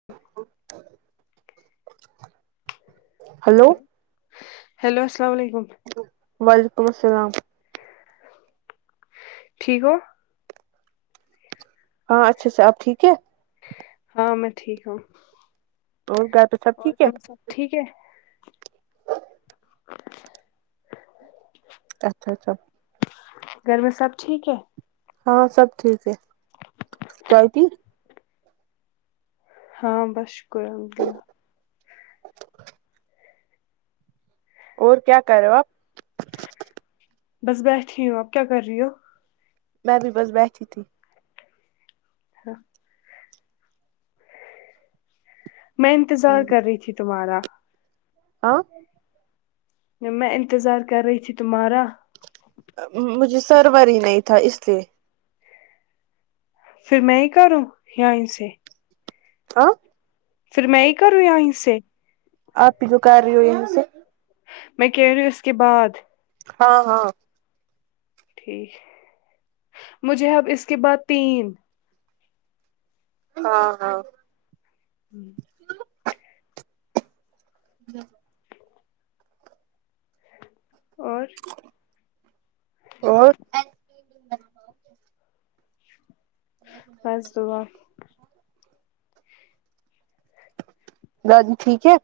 ہ ہیلو السلام علیکم وعلیکم السلام ٹھیک ہو ہاں اچھا سے آپ ٹھیک ہے ہاں میں ٹھیک ہوں اور گا تو اور ہم سب ٹھیک ہے اچھا اچھا گھر میں سب ٹھیک ہے ہاں سب ٹھیک ہے چوتی ہاں بس شکر الحمد اللہ اور کیا کر رہو آپ بس بیٹھی ہوں آپ کیا کر رہی ہو میں بھی بس بیٹھی تھی ہاں میں انتظار کر رہی تھی تمہارا ہا میں انتظار کر رہی تھی تمہارا مجھے سرورور ہی نہیں تھا اس لیے پھر میں ہی کروں یہ ان سے ہاں پھر میں ہی کروں یہ ان سے آپ جو کر رہی ہو یہاں سے میں کہ رہی اس کے بعد ہاں ہاں ٹھیک مجھے اب اس کے بعد تین ہاں ہاں [inaudible] اور اور بس دعا دادی ٹھیک ہے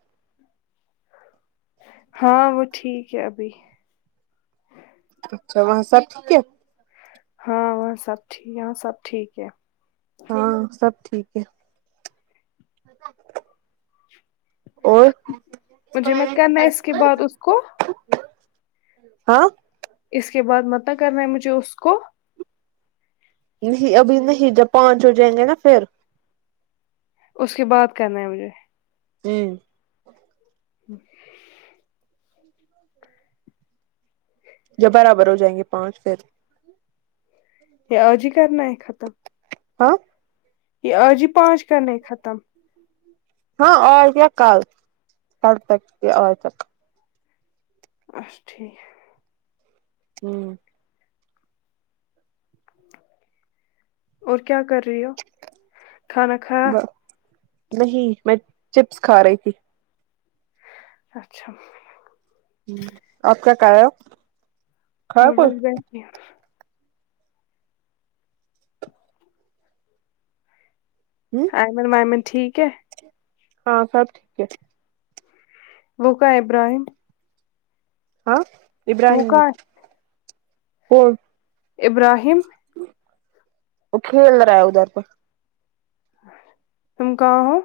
ہاں وہ ٹھیک ہے ابھی اچھا وہاں سب ٹھیک ہے ہاں وہاں سب ٹھیک ہے یہاں سب ٹھیک ہے ہاں سب ٹھیک ہے اور مجھے مت کرنا ہے اس کے بعد اس کو ہاں اس کے بعد متع کرنا ہے مجھے اس کو نہیں ابھی نہیں جب پانچ ہو جائیں گے نا پھر اس کے بعد کرنا ہے مجھے جی جب برابر ہو جائیں گے پانچ پ یہ اج ہی کرنا ہے ختم ہاں یہ آج ہی پانچ کرنے ختم ہاں اج یا کل کر سکتی ہے اج یا کل اچھا ٹھیک ہمم اور کیا کر رہی ہو کھانا کھایا نہیں میں چپس کھا رہی تھی اچھا ہمم آپ کا کا یا میں بس بڑھتی ہ وائمن وائمن [unintelligible] ٹھیک ہے ہاں سب ٹھیک ہے وہ کہاں ہے ابراہیم ہاں وہ ابراہم بھی کہاں کون ابراہیم وہ کھیل رہا ہے ادھر پر تم کہا ہو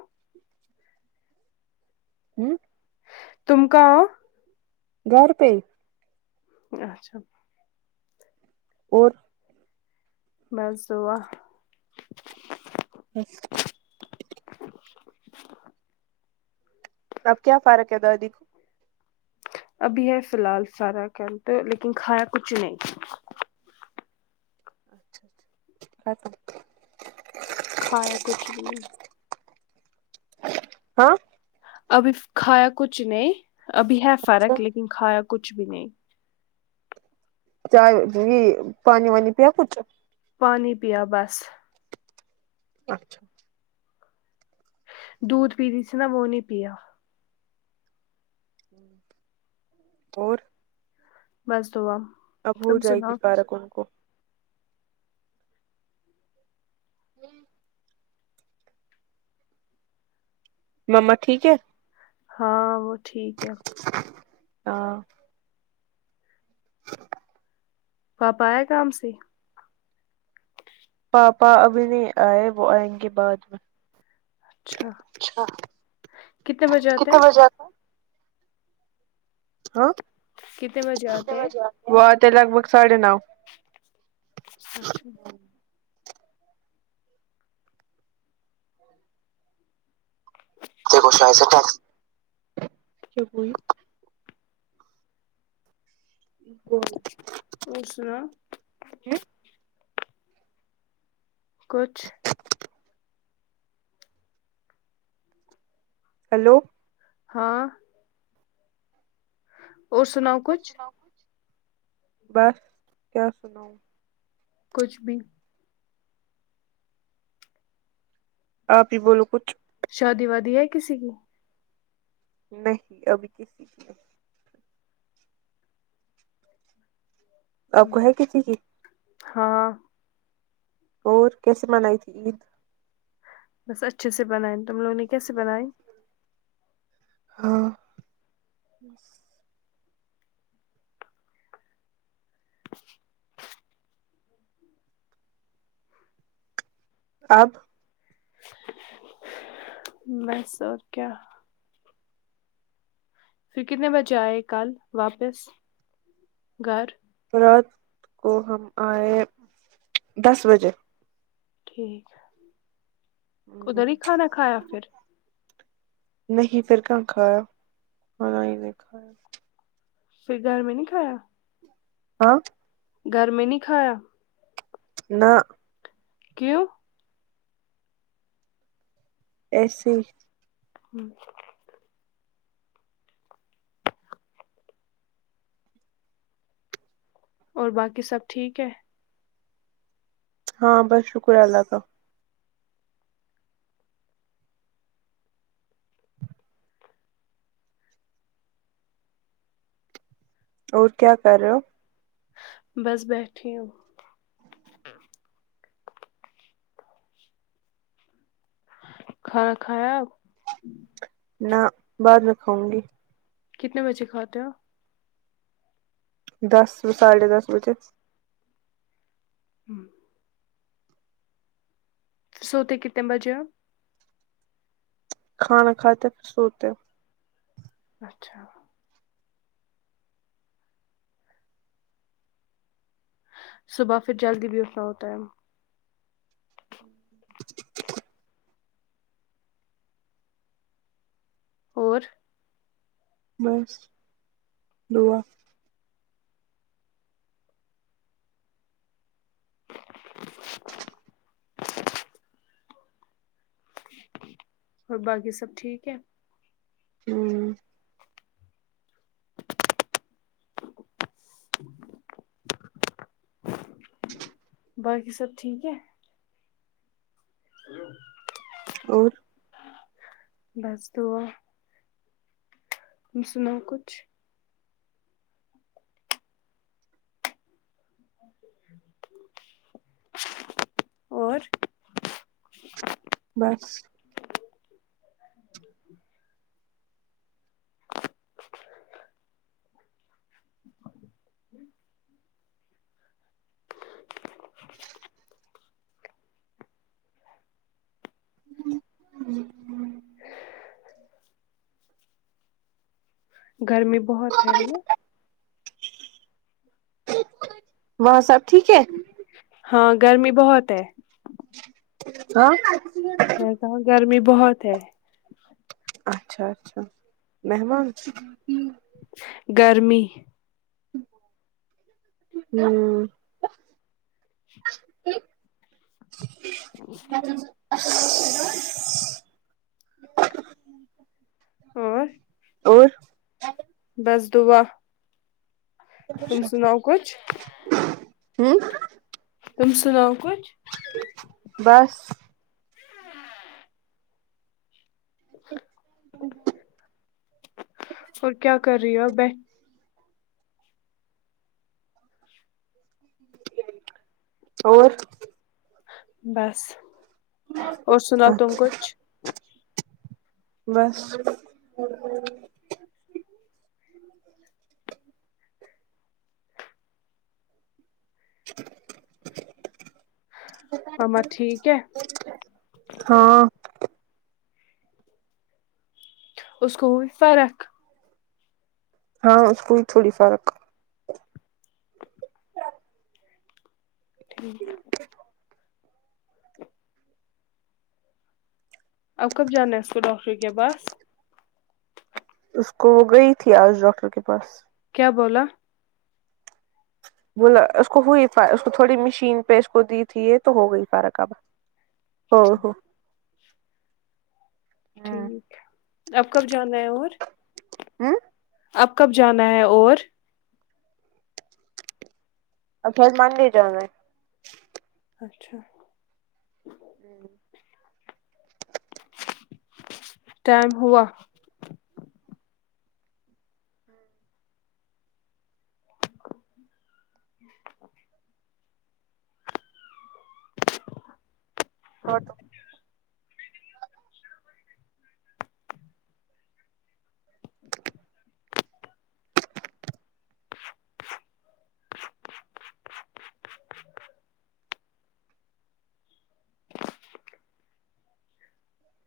ہم تم کہا ہو گھر پہ اچھا اور بس دعا جی اب کیا فرق ہے دادی کو ابھی ہے فی الحال سارا کنٹ لیکن کھایا کچھ نہیں اچھا اچھا ختم کھایا کچھ بھی نہیں ہاں ابھی کھایا کچھ نہیں ابھی ہے فرق لیکن کھایا کچھ بھی نہیں چاہ یہ پانی وانی پیا کچھ پانی پیا بس اچھا دودھ پی سے نا وہ نہیں پیا اور بس دعا اب ہو تم جائے گی سناؤ فرک ان کو [inaudible] مما ٹھیک ہے ہاں وہ ٹھیک ہے ہاں پاپا آئے کام سے پاپا ابھی نہیں آئے وہ آئیں گے بعد میں اچھا اچھا کتنے بجے آتے کتنے ہیں بجے ہاں کتنے بجے آتے ہیں وہ آتے لگ بھگ ساڑھے نو اچھا [unintelligible] کیا کوئی کون اور سنا کچھ ہیلو ہاں اور سناؤ کچھ بس کیا سناؤ کچھ بھی آپ ہی بولو کچھ شادی وادی ہے کسی کی نہیں ابھی کسی کی آپ ہم۔ کو ہے کسی کی ہاں اور کیسے منائی تھی عید بس اچھے سے بنیں تم لوگوں نے کیسے بنائ ہاں اب بس اور کیا پھر کتنے بجے آئے کل واپس گھر رات کو ہم آئے دس بجے ٹھیک ہے ادھر ہی کھانا کھایا پھر نہیں پھر کہاں کھایا ہی نے کھایا پھر گھر میں نہیں کھایا ہاں گھر میں نہیں کھایا نہ کیوں ا یسے اور باقی سب ٹھیک ہے ہاں بس شکرہے اللہ کا اور کیا کر رہے ہو بس بیٹھی ہوں کھانا کھایا نہ بعد میں کھاؤں گی کتنے بجے کھاتے ہو دس ساڑھے دس بجے ہو سوتے کتنے بجے ہو کھانا کھاتے سوتے اچھا صبح پھر جلدی بھی اٹھنا ہوتا ہے اور بس دعا اور باقی سب ٹھیک ہے امم باقی سب ٹھیک ہے ہلو اور بس دعاہے اسمیں کچھ اور بس [unintelligible] گرمی بہت ہے نے وہاں سب ٹھیک ہے ہاں گرمی بہت ہے ہاں میں کہا گرمی بہت ہے اچھا اچھا مہمان گرمی امم اسسسس اور اور بس دعا تم سناؤ کچھ امم تم سناو کچھ بس ہ اور کیا کر رہی ہو ب اور بس اور سناؤ تم اچھا کچھ بس اور [inaudible] مما ٹھیک ہے ہاں اس کو فرق ہاں اس کو ہی تھوڑی فرق ٹھیک اب کب جانا ہے اس کو ڈاکٹر کے پاس اس کو وہ گئی تھی آج ڈاکٹر کے پاس کیا بولا بولا اس کو ہوئی اس کو تھوڑی مشین پہ اس کو دی تھی یہ تو ہو گئی فارق اب ہاں ہاں ٹھیک ہے اب کب جانا ہے اور ہاں اب کب جانا ہے اور اپ منڈے جانا ہے اچھا ہوں ٹائم ہوا کٹ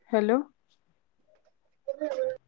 ہیلو [inaudible]